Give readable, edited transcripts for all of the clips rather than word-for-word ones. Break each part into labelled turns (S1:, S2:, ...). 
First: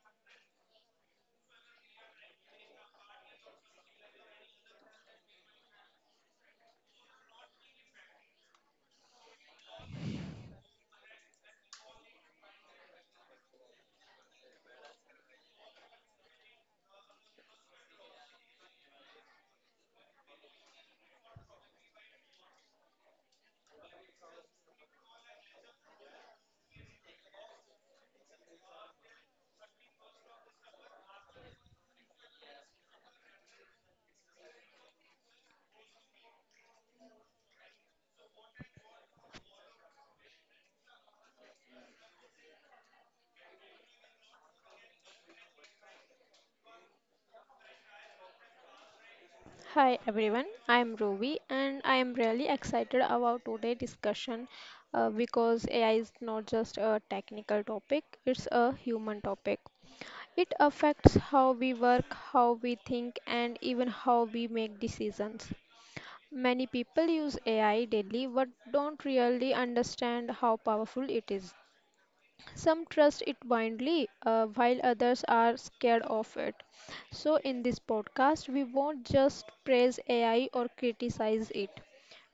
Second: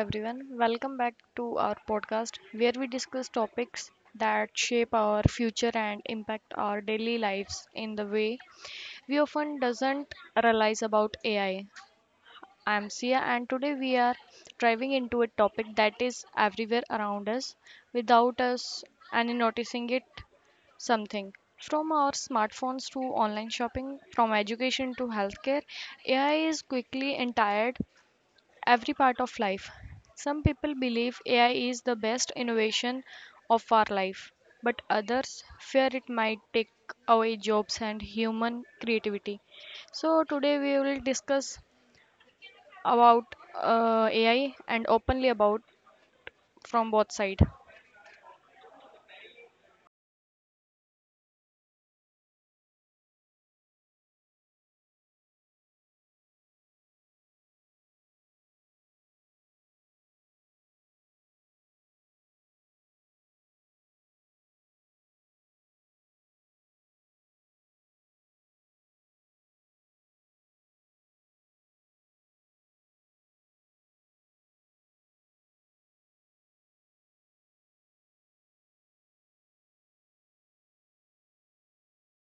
S1: everyone, welcome back to our podcast where we discuss topics that shape our future and impact our daily lives in the way we often doesn't realize about AI. I am Sia and today we are diving into a topic that is everywhere around us without us and noticing it something. From our smartphones to online shopping, from education to healthcare, AI is quickly entire every part of life. Some people believe AI is the best innovation of our life, but others fear it might take away jobs and human creativity. So today we will discuss about AI and openly about from both sides.
S2: Hi everyone, I am Rovi, and I am really excited about today's discussion because AI is not just a technical topic, it's a human topic. It affects how we work, how we think, and even how we make decisions. Many people use AI daily but don't really understand how powerful it is. Some trust it blindly, while others are scared of it. So, in this podcast, we won't just praise AI or criticize it.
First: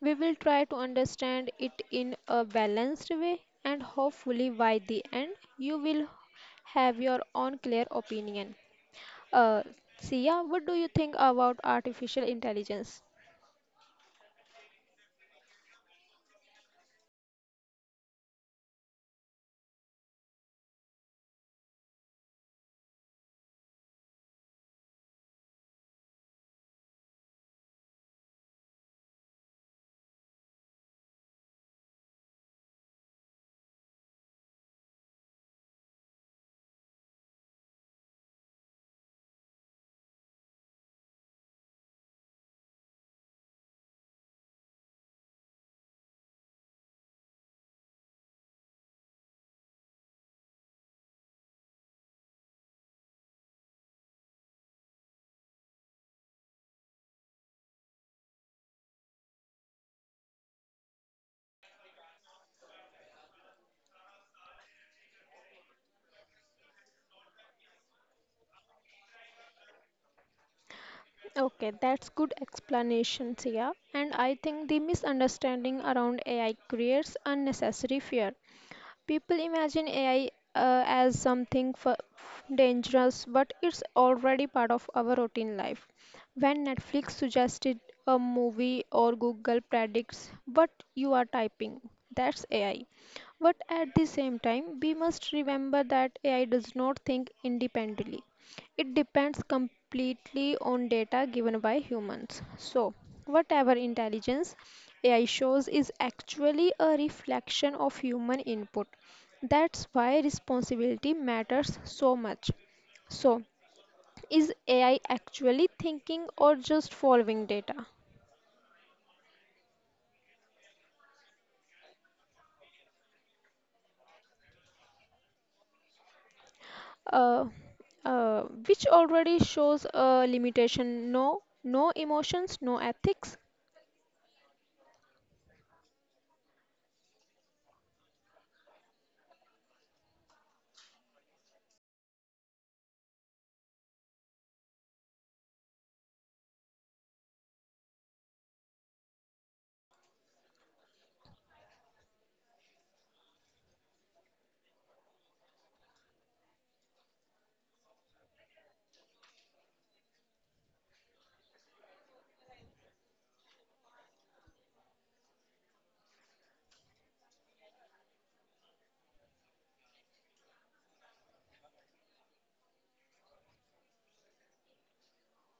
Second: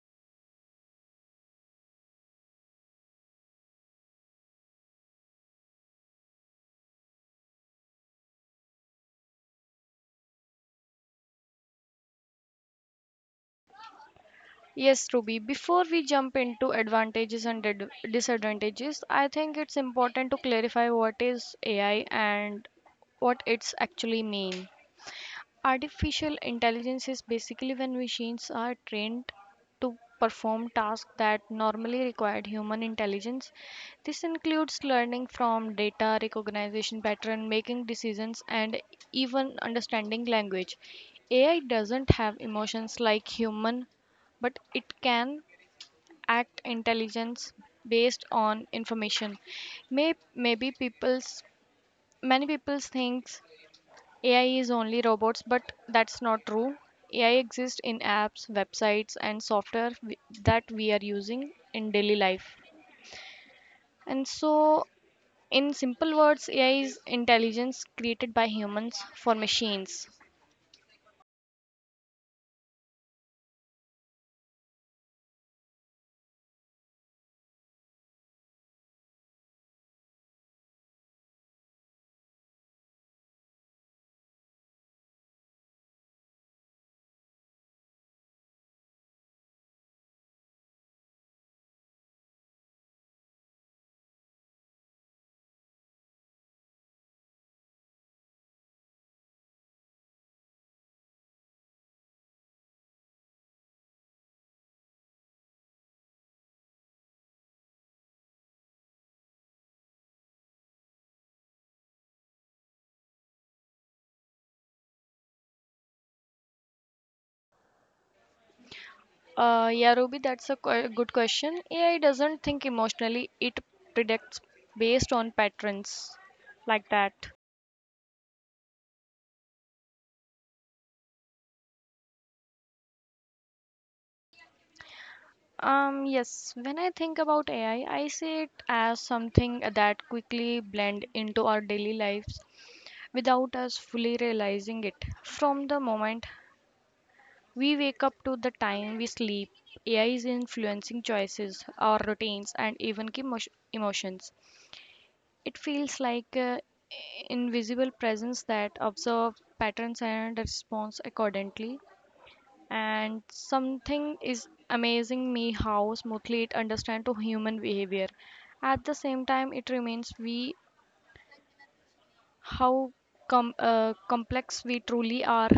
S2: We will try to understand it in a balanced way, and hopefully, by the end, you will have your own clear opinion. Uh, Sia, what do you think about artificial intelligence?
S1: Yes, Ruby, before we jump into advantages and disadvantages, I think it's important to clarify what is AI and what it's actually mean. Artificial intelligence is basically when machines are trained to perform tasks that normally required human intelligence. This includes learning from data, recognition pattern, making decisions, and even understanding language. AI doesn't have emotions like human, but it can act intelligence based on information. May, maybe people's many people think AI is only robots, but that's not true. AI exists in apps, websites, and software that we are using in daily life. And so, in simple words, AI is intelligence created by humans for machines.
S2: Okay, that's good explanation, Sia. And I think the misunderstanding around AI creates unnecessary fear. People imagine AI as something dangerous, but it's already part of our routine life. When Netflix suggested a movie or Google predicts what you are typing, that's AI. But at the same time, we must remember that AI does not think independently. It depends completely on data given by humans. So, whatever intelligence AI shows is actually a reflection of human input. That's why responsibility matters so much. So, is AI actually thinking or just following data?
S1: Yeah, Ruby, that's a good question. AI doesn't think emotionally, it predicts based on patterns like that.
S2: Uh, uh, which already shows a limitation. No, no emotions, no ethics.
S1: Yes, when I think about AI, I see it as something that quickly blend into our daily lives without us fully realizing it. From the moment we wake up to the time we sleep, AI is influencing choices, our routines, and even emotions. It feels like invisible presence that observe patterns and responds accordingly and something is amazing me how smoothly it understands to human behavior at the same time it remains we how complex we truly are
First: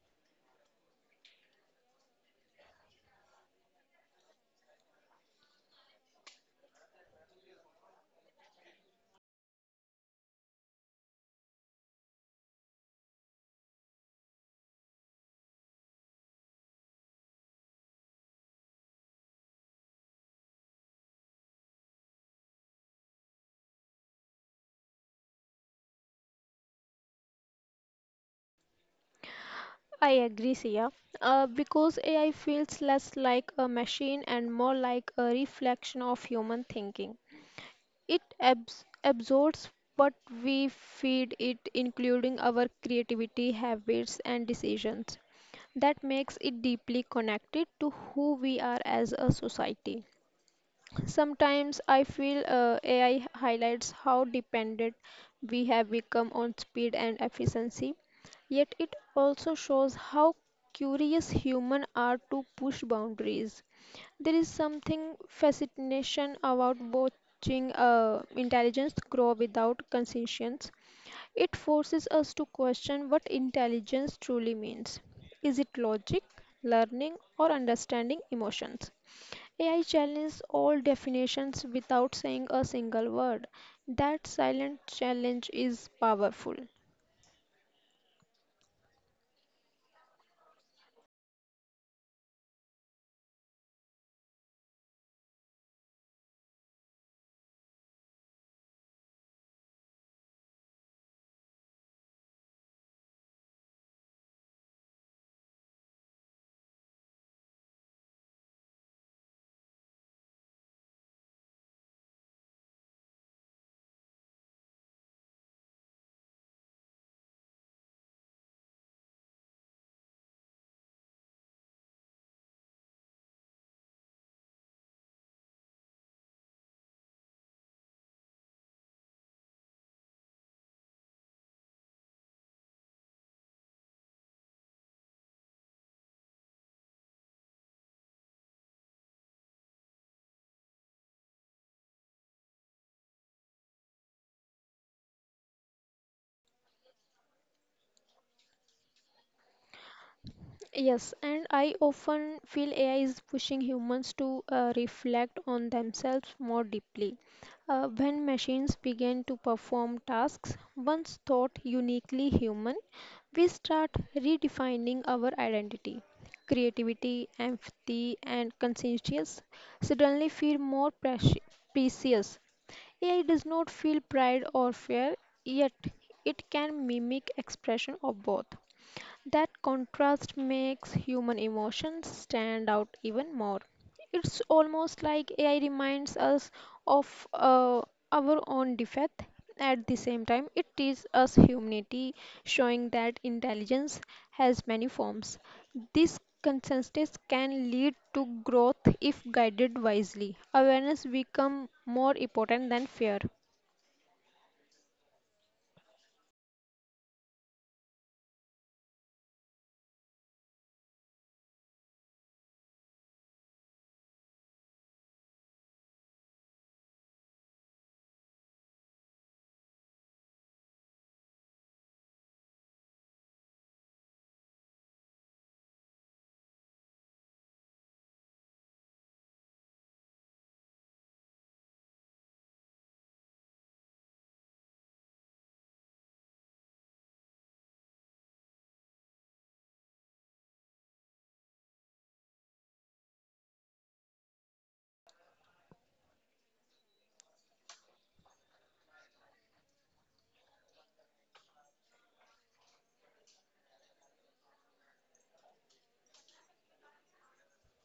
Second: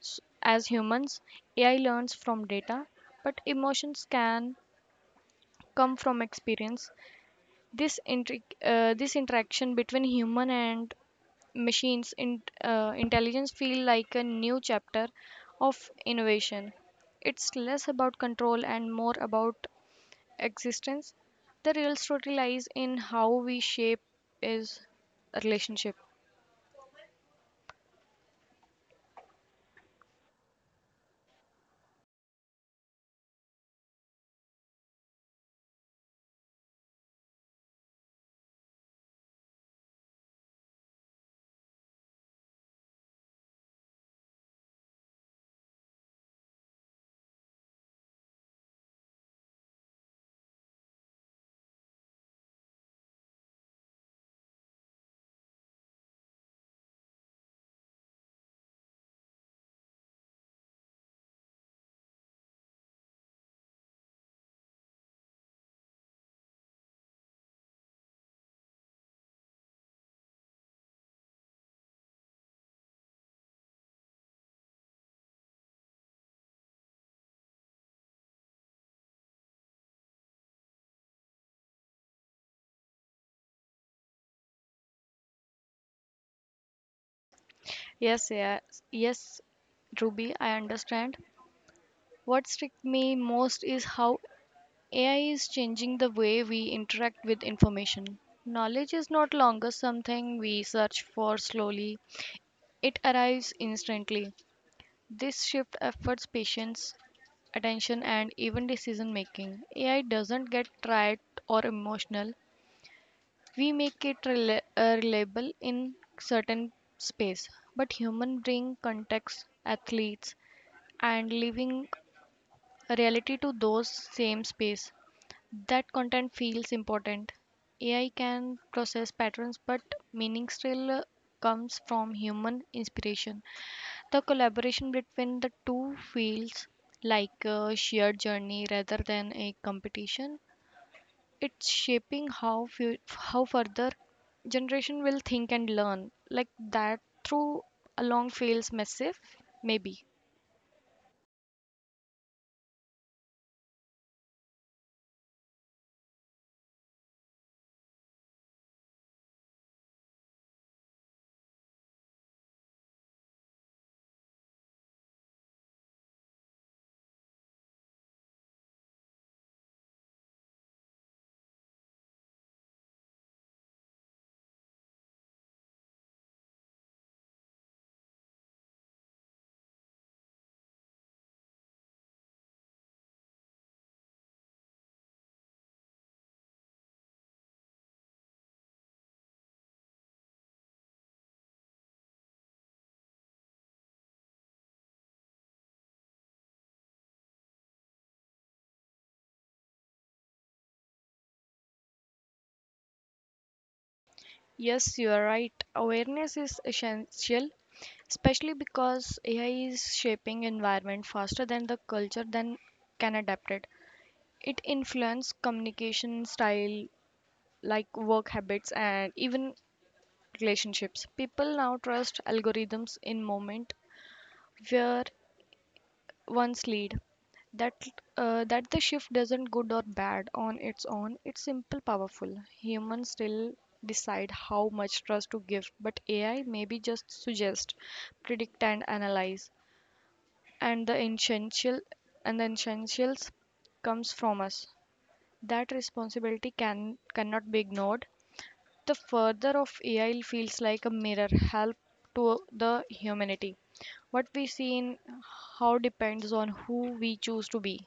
S1: as humans. AI learns from data but emotions can come from experience. This this interaction between human and machines in, intelligence feel like a new chapter of innovation. It's less about control and more about existence. The real story lies in how we shape is a relationship.
S2: I agree, Sia. Because AI feels less like a machine and more like a reflection of human thinking. It absorbs what we feed it, including our creativity, habits, and decisions. That makes it deeply connected to who we are as a society. Sometimes I feel AI highlights how dependent we have become on speed and efficiency, yet, it also shows how curious humans are to push boundaries. There is something fascination about watching intelligence grow without conscience. It forces us to question what intelligence truly means. Is it logic, learning, or understanding emotions? AI challenges all definitions without saying a single word. That silent challenge is powerful.
S1: Yes, yes, yes, Ruby, I understand. What struck me most is how AI is changing the way we interact with information. Knowledge is not longer something we search for slowly, it arrives instantly. This shift efforts patience, attention, and even decision making. AI doesn't get tired or emotional. We make it reliable in certain space, but human bring context, athletes, and living reality to those same space. That content feels important. AI can process patterns, but meaning still comes from human inspiration. The collaboration between the two feels like a shared journey rather than a competition. It's shaping how how further generation will think and learn. Like that through along feels massive, maybe.
S2: Yes, and I often feel AI is pushing humans to reflect on themselves more deeply. When machines begin to perform tasks once thought uniquely human, we start redefining our identity. Creativity, empathy, and conscientious suddenly feel more precious. AI does not feel pride or fear, yet it can mimic expression of both. That contrast makes human emotions stand out even more. It's almost like AI reminds us of our own defect. At the same time, it teaches us humanity, showing that intelligence has many forms. This consensus can lead to growth if guided wisely. Awareness becomes more important than fear.
S1: Yes, you are right. Awareness is essential, especially because AI is shaping environment faster than the culture than can adapt it. It influences communication style, like work habits and even relationships. People now trust algorithms in moment where one's lead. That that the shift doesn't good or bad on its own. It's simple, powerful. Humans still decide how much trust to give, but AI maybe just suggest, predict, and analyze. And the essential and the essentials comes from us. That responsibility cannot be ignored. The further of AI feels like a mirror, help to the humanity. What we see in how depends on who we choose to be.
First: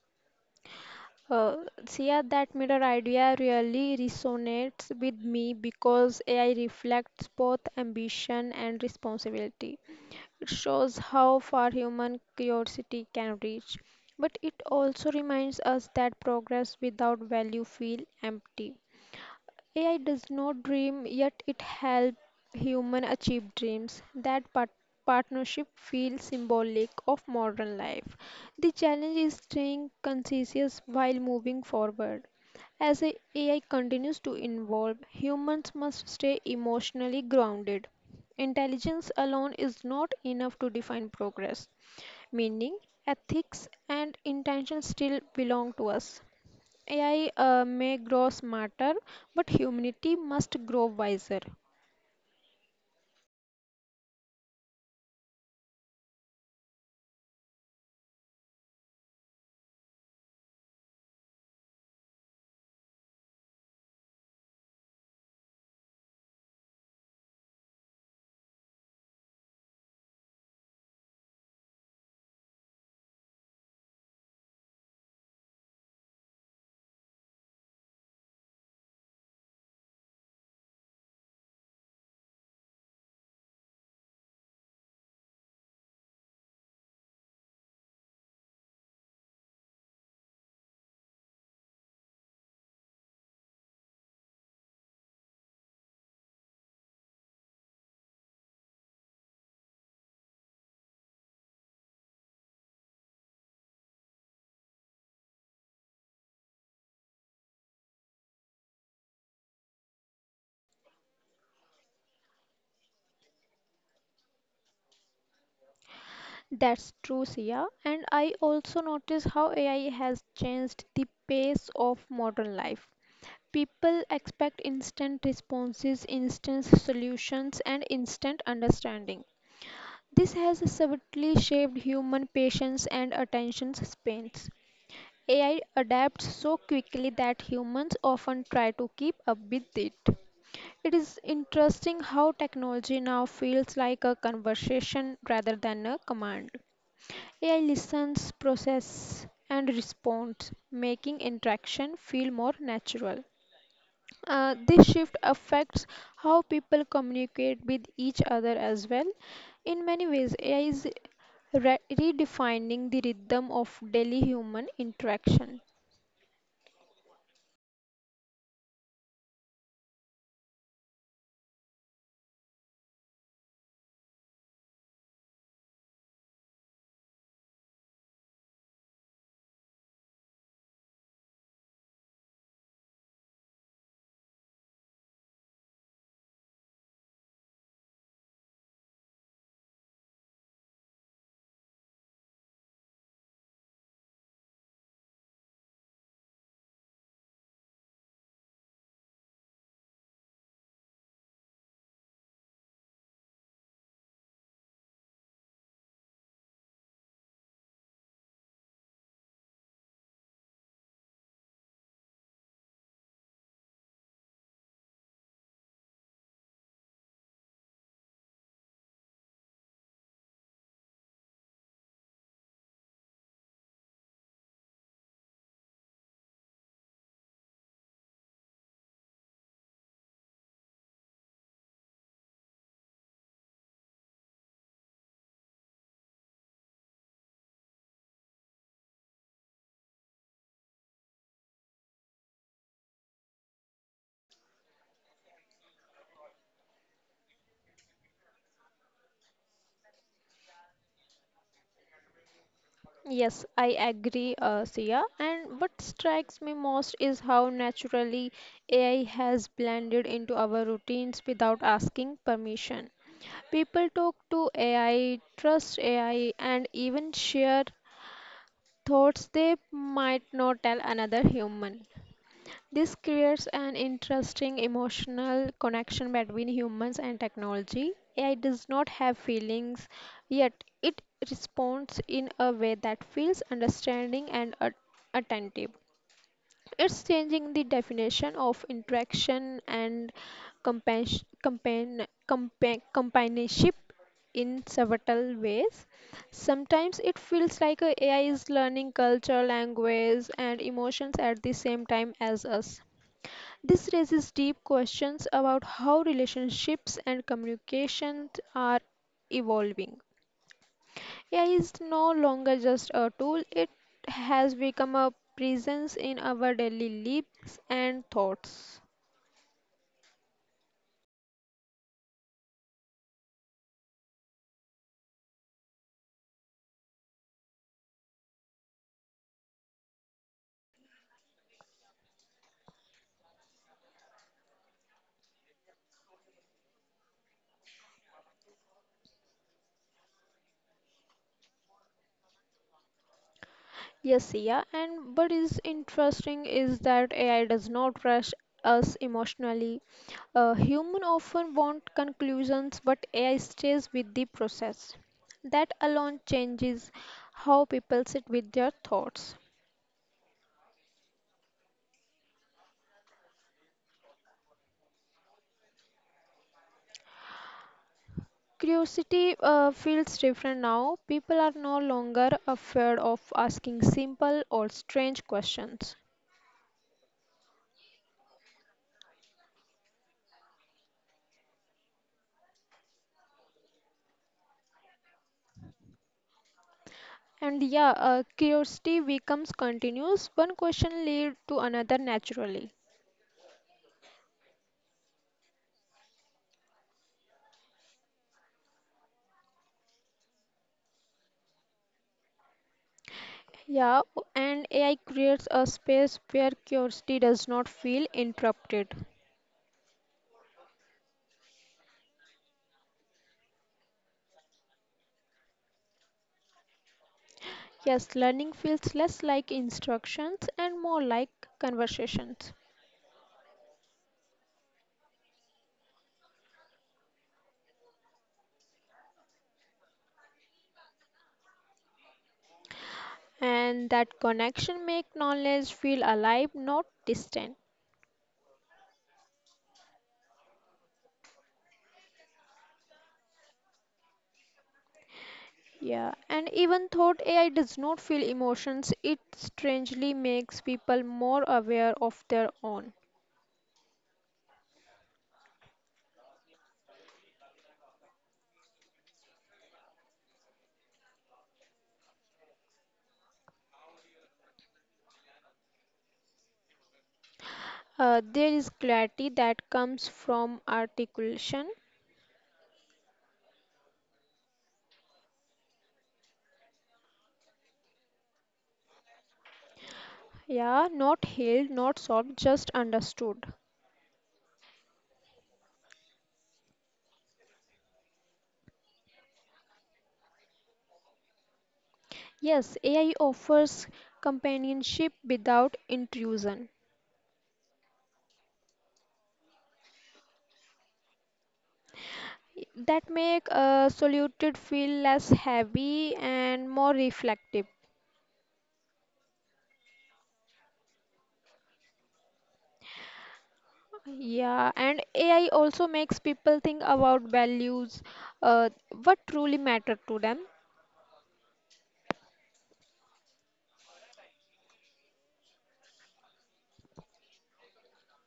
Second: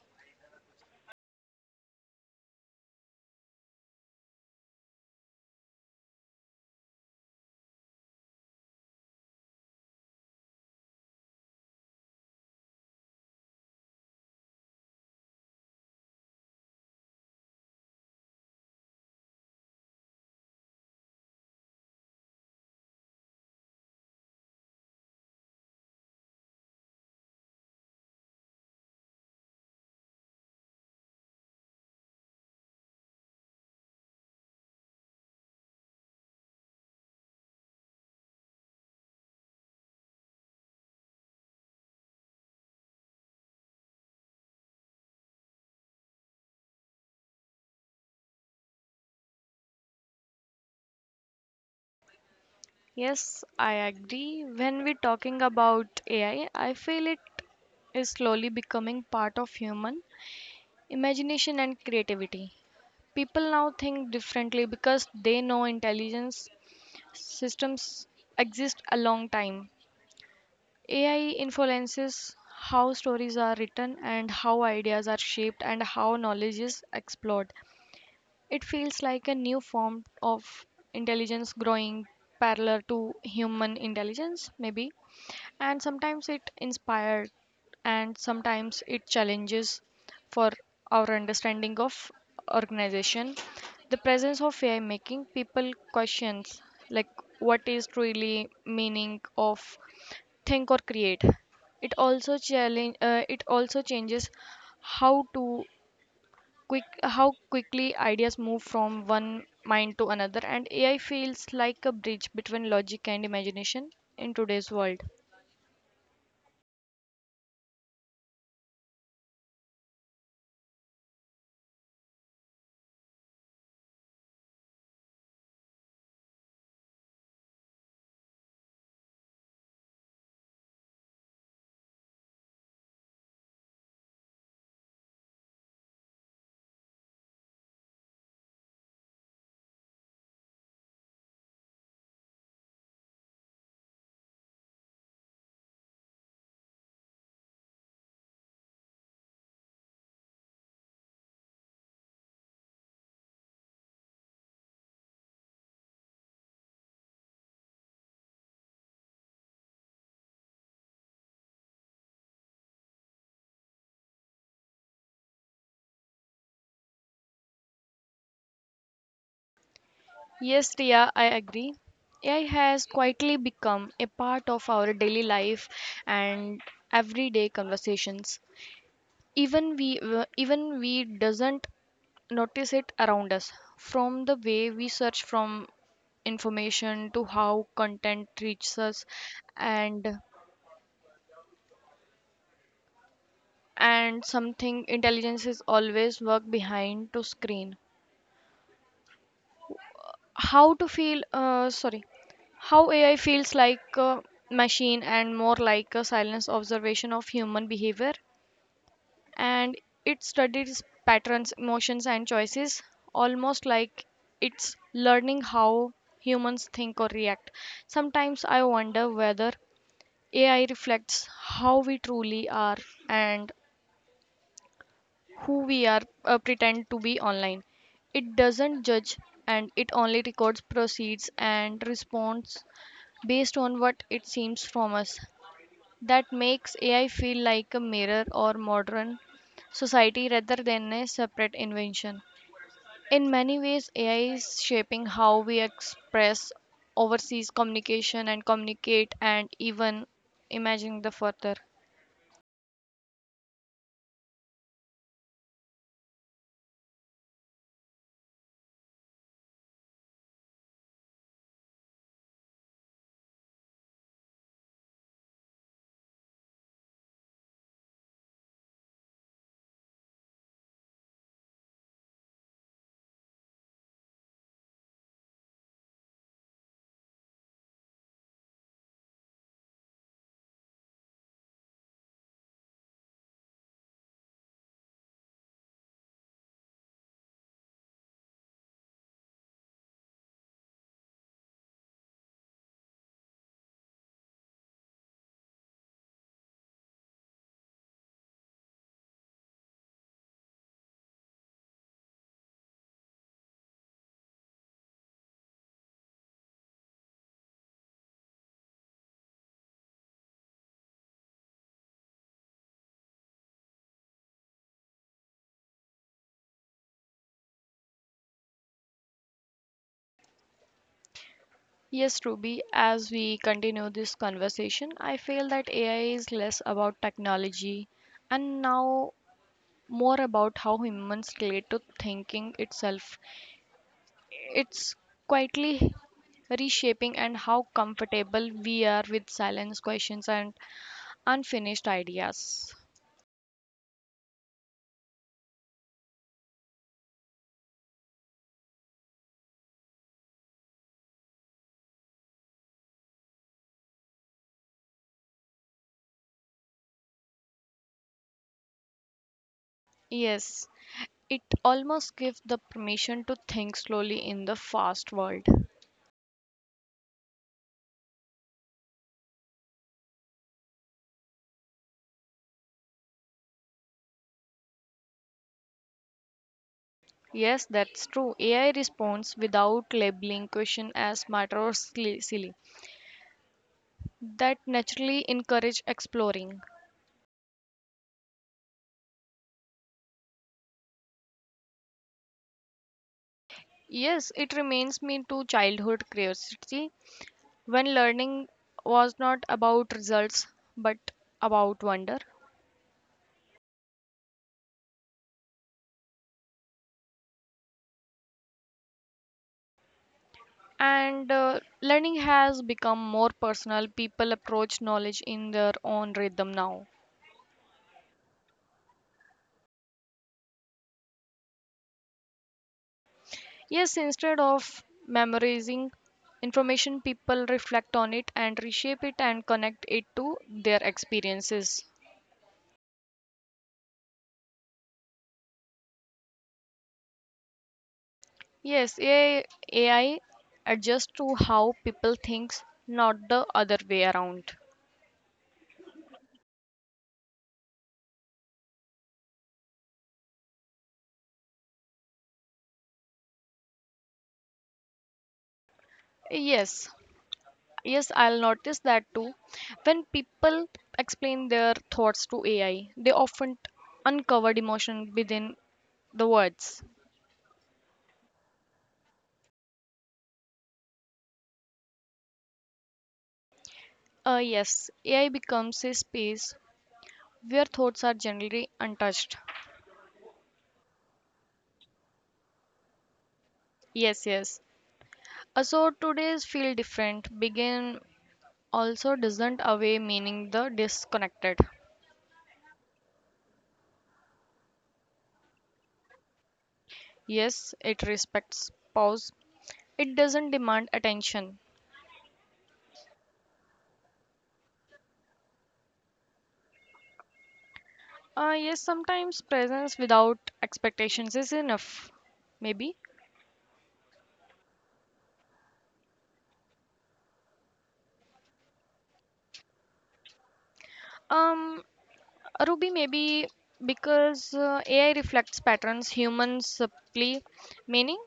S2: Uh, Sia, that mirror idea really resonates with me because AI reflects both ambition and responsibility. It shows how far human curiosity can reach, but it also reminds us that progress without value feels empty. AI does not dream, yet it helps human achieve dreams. That partnership feels symbolic of modern life. The challenge is staying conscious while moving forward. AI continues to evolve, humans must stay emotionally grounded. Intelligence alone is not enough to define progress meaning, ethics, and intention still belong to us. AI may grow smarter, but humanity must grow wiser.
S1: Yes, I agree. When we're talking about AI, I feel it is slowly becoming part of human imagination and creativity. People now think differently because they know intelligence systems exist a long time. AI influences how stories are written and how ideas are shaped and how knowledge is explored. It feels like a new form of intelligence growing parallel to human intelligence, maybe, and sometimes it inspired and sometimes it challenges for our understanding of organization. The presence of AI making people questions like what is truly meaning of think or create. It also challenge it also changes how to quick how quickly ideas move from one mind to another, and AI feels like a bridge between logic and imagination in today's world.
S2: That's true, Sia. And I also notice how AI has changed the pace of modern life. People expect instant responses, instant solutions, and instant understanding. This has subtly shaped human patience and attention spans. AI adapts so quickly that humans often try to keep up with it. It is interesting how technology now feels like a conversation rather than a command. AI listens, processes, and responds, making interaction feel more natural. This shift affects how people communicate with each other as well. In many ways, AI is redefining the rhythm of daily human interaction.
S1: Yes, Riya, I agree. AI has quietly become a part of our daily life and everyday conversations. Even we doesn't notice it around us. From the way we search from information to how content reaches us, and and something intelligence is always work behind to screen. how to feel uh, sorry how AI feels like a machine and more like a silence observation of human behavior, and it studies patterns emotions and choices almost like it's learning how humans think or react. Sometimes I wonder whether AI reflects how we truly are and who we are pretend to be online. It doesn't judge and it only records proceeds and responds based on what it seems from us. That makes AI feel like a mirror or modern society rather than a separate invention. In many ways, AI is shaping how we express overseas communication and communicate and even imagine the further.
S2: Yes, I agree, Sia. And what strikes me most is how naturally AI has blended into our routines without asking permission. People talk to AI, trust AI, and even share thoughts they might not tell another human. This creates an interesting emotional connection between humans and technology. AI does not have feelings, yet it responds in a way that feels understanding and attentive. It's changing the definition of interaction and companionship in several ways. Sometimes it feels like a AI is learning culture, language, and emotions at the same time as us. This raises deep questions about how relationships and communications are evolving. AI is no longer just a tool, it has become a presence in our daily lives and thoughts.
S1: Yes, Ruby, as we continue this conversation, I feel that AI is less about technology and now more about how humans relate to thinking itself. It's quietly reshaping and how comfortable we are with silence, questions, and unfinished ideas.
S2: Yes, yeah, and what is interesting is that AI does not rush us emotionally. Human often want conclusions, but AI stays with the process. That alone changes how people sit with their thoughts.
S1: Yes, it almost gives the permission to think slowly in the fast world.
S2: Curiosity feels different now. People are no longer afraid of asking simple or strange questions.
S1: Yes, that's true. AI responds without labeling question as smarter or silly. That naturally encourage exploring.
S2: And yeah, curiosity becomes continuous. One question leads to another naturally.
S1: Yes, it reminds me to childhood curiosity when learning was not about results but about wonder.
S2: Yeah, and AI creates a space where curiosity does not feel interrupted.
S1: And Learning has become more personal. People approach knowledge in their own rhythm now.
S2: Yes, learning feels less like instructions and more like conversations.
S1: Yes, instead of memorizing information, people reflect on it and reshape it and connect it to their experiences.
S2: And that connection makes knowledge feel alive, not distant.
S1: Yes, AI adjusts to how people think, not the other way around.
S2: Yeah, and even though AI does not feel emotions, it strangely makes people more aware of their own.
S1: Yes, yes, I'll notice that too. When people explain their thoughts to AI, they often uncover emotion within the words.
S2: There is clarity that comes from articulation.
S1: Yes, AI becomes a space where thoughts are generally untouched.
S2: Yeah, not healed, not solved, just understood.
S1: Yes, yes. So today's feel different. Begin also doesn't away meaning the disconnected.
S2: Yes, AI offers companionship without intrusion.
S1: Yes, it respects pause. It doesn't demand attention.
S2: That make a solitude feel less heavy and more reflective.
S1: Yes, sometimes presence without expectations is enough. Maybe.
S2: Yeah, and AI also makes people think about values, uh, what truly matter to them.
S1: Um, Ruby, maybe because AI reflects patterns humans supply meaning.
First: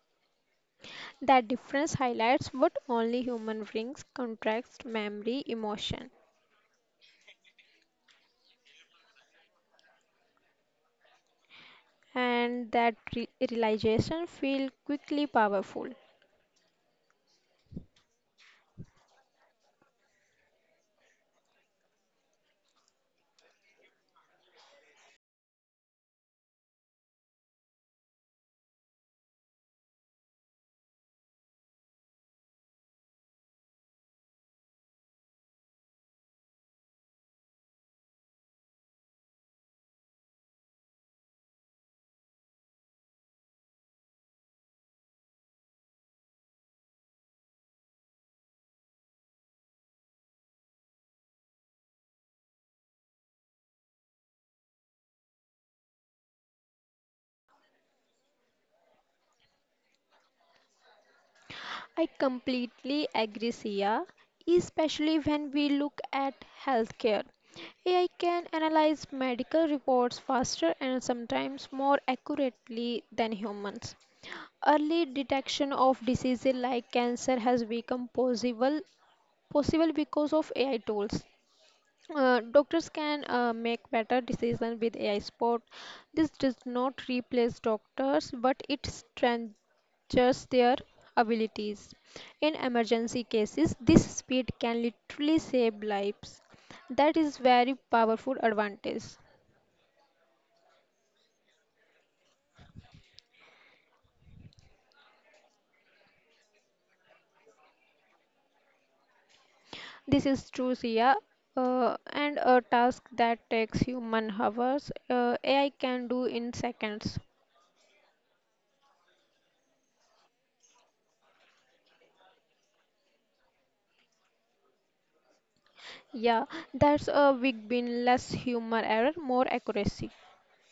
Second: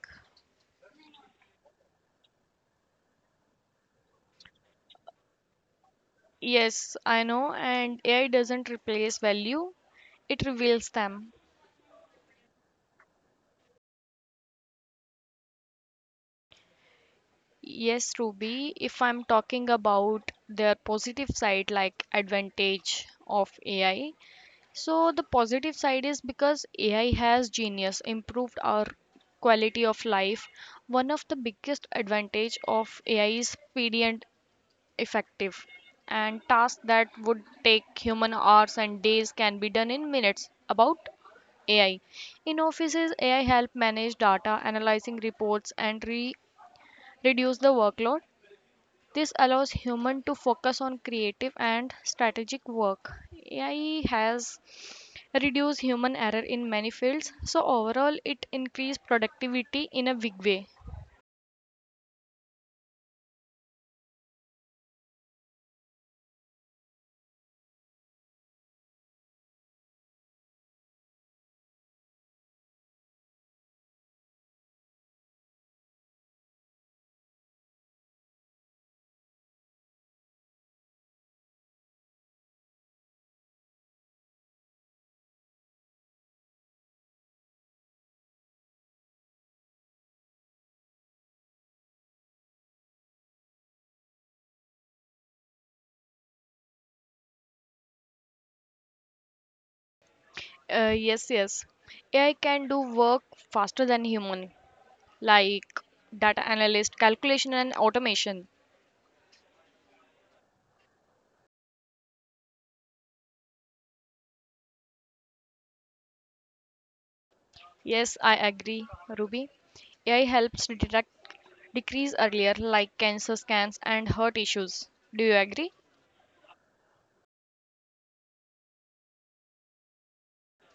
S2: That difference highlights what only human brings context, memory, emotion,
S1: Yes, I know, and AI doesn't replace value, it reveals them.
S2: and that realization feel quickly powerful.
S1: Yes, Ruby, if I'm talking about their positive side, like advantage of AI. So, the positive side is because AI has genius, improved our quality of life. One of the biggest advantage of AI is speed and effective. And tasks that would take human hours and days can be done in minutes. About AI. In offices, AI help manage data, analyzing reports, and reduce the workload. This allows human to focus on creative and strategic work. AI has reduced human error in many fields, so overall it increased productivity in a big way.
S2: I completely agree, Sia, especially when we look at healthcare. AI can analyze medical reports faster and sometimes more accurately than humans. Early detection of diseases like cancer has become possible because of AI tools. Doctors can make better decisions with AI support. This does not replace doctors, but it strengthens their abilities. In emergency cases, this speed can literally save lives. That is very powerful advantage.
S1: Yes. AI can do work faster than human, like data analyst, calculation, and automation.
S2: This is true, Sia. And a task that takes human hours, AI can do in seconds.
S1: Yes, I agree, Ruby. AI helps detect decrease earlier, like cancer scans and heart issues. Do you agree?
S2: Yeah, that's a big win. Less human error, more accuracy.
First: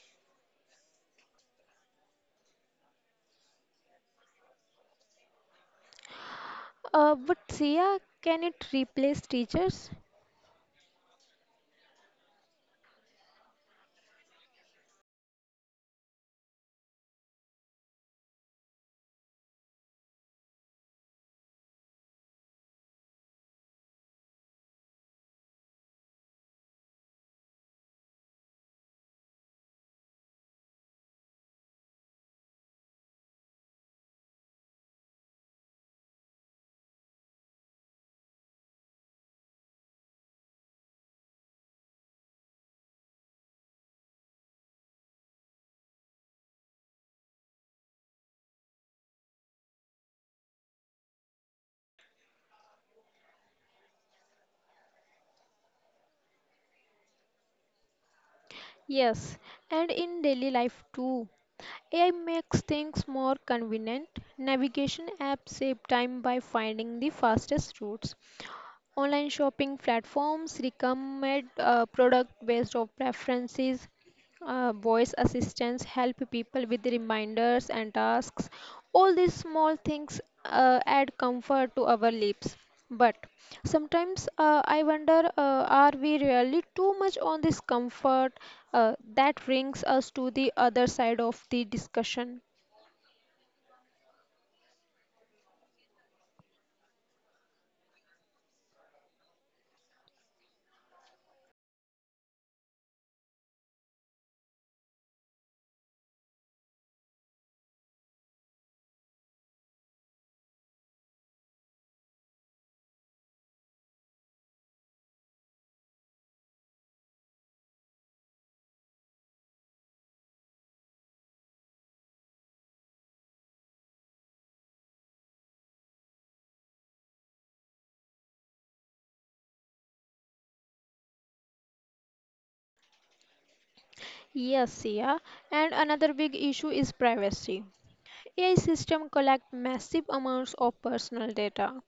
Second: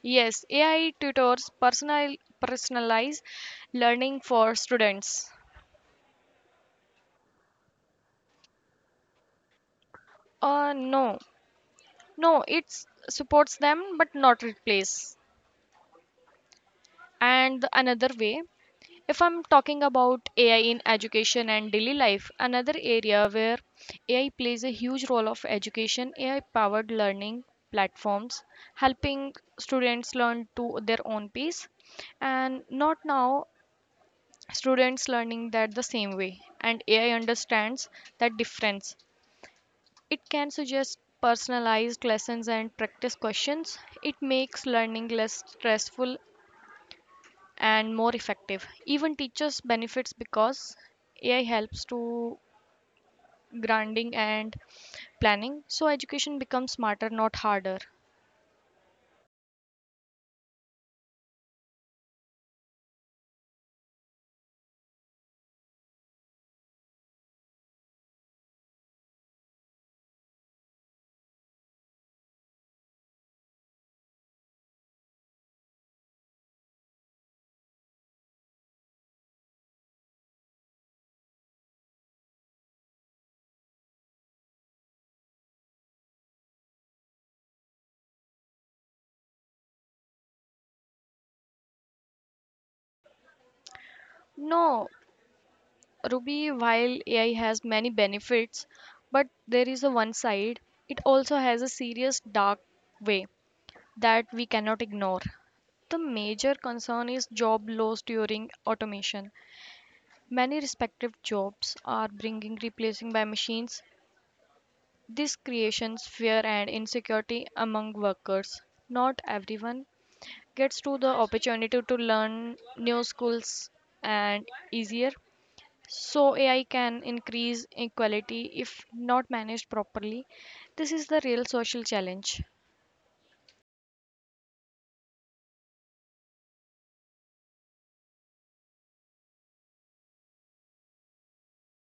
S1: Yes, AI tutors personalize learning for students.
S2: But Sia, can it replace teachers?
S1: No, no, it supports them but not replace. And the another way. If I'm talking about AI in education and daily life, another area where AI plays a huge role of education, AI powered learning platforms, helping students learn to their own pace and not now students learning that the same way and AI understands that difference. It can suggest personalized lessons and practice questions. It makes learning less stressful and more effective. Even teachers benefits because AI helps to grounding and planning, so education becomes smarter, not harder.
S2: Yes, and in daily life too. AI makes things more convenient. Navigation apps save time by finding the fastest routes. Online shopping platforms recommend product based on preferences. Voice assistants help people with reminders and tasks. All these small things add comfort to our lives. But sometimes I wonder are we really too much on this comfort? That brings us to the other side of the discussion.
S1: No, Ruby, while AI has many benefits, but there is a one side, it also has a serious dark way that we cannot ignore. The major concern is job loss during automation. Many respective jobs are being replacing by machines. This creates fear and insecurity among workers. Not everyone gets to the opportunity to learn new skills and easier. So AI can increase inequality if not managed properly. This is the real social challenge.
S2: Yes, yeah. And another big issue is privacy. AI systems collect massive amounts of personal data.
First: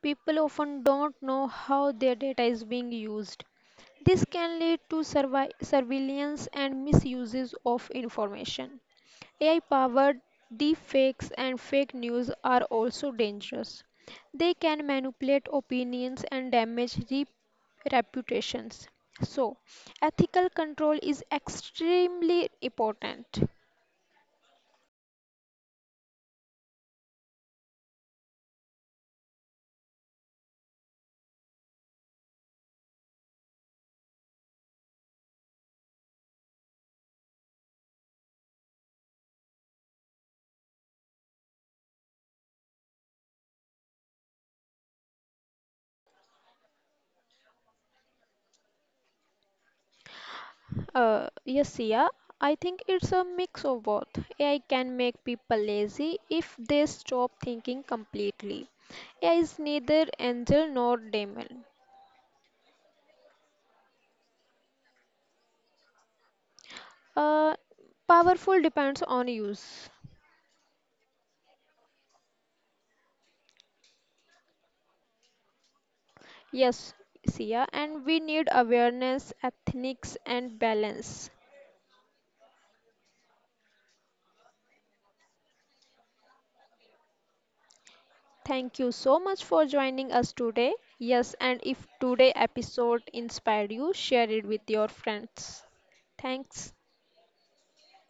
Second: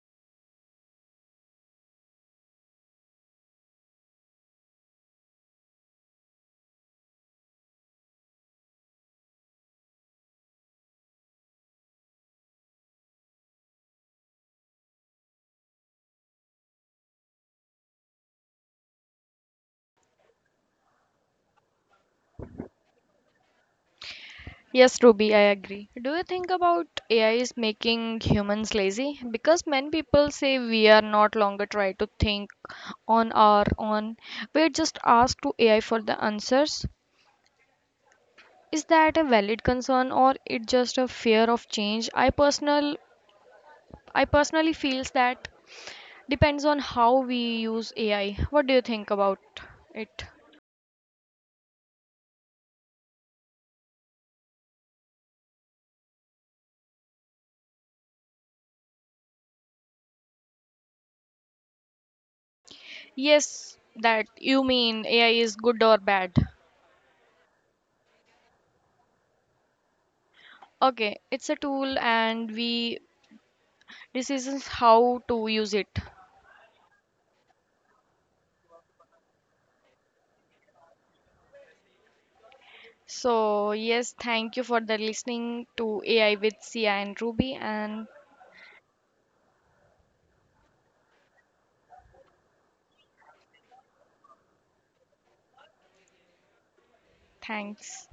S2: People often don't know how their data is being used. This can lead to surveillance and misuses of information. AI powered deepfakes and fake news are also dangerous. They can manipulate opinions and damage reputations. So, ethical control is extremely important.
S1: Yes, Ruby, I agree. Do you think about AI is making humans lazy? Because many people say we are not longer trying to think on our own. We're just asked to AI for the answers. Is that a valid concern or it just a fear of change? I personally feels that depends on how we use AI. What do you think about it?
S2: Yes, yeah. I think it's a mix of both. AI can make people lazy if they stop thinking completely. AI is neither angel nor demon.
S1: Yes, that you mean AI is good or bad.
S2: Uh, Powerful depends on use.
S1: Okay, it's a tool and we decisions how to use it.
S2: Yes, Sia, and we need awareness, ethics, and balance.
S1: So, yes, thank you for the listening to AI with Sia and Ruby and
S2: Thank you so much for joining us today. Yes, and if today episode inspired you, share it with your friends. Thanks.
S1: thanks.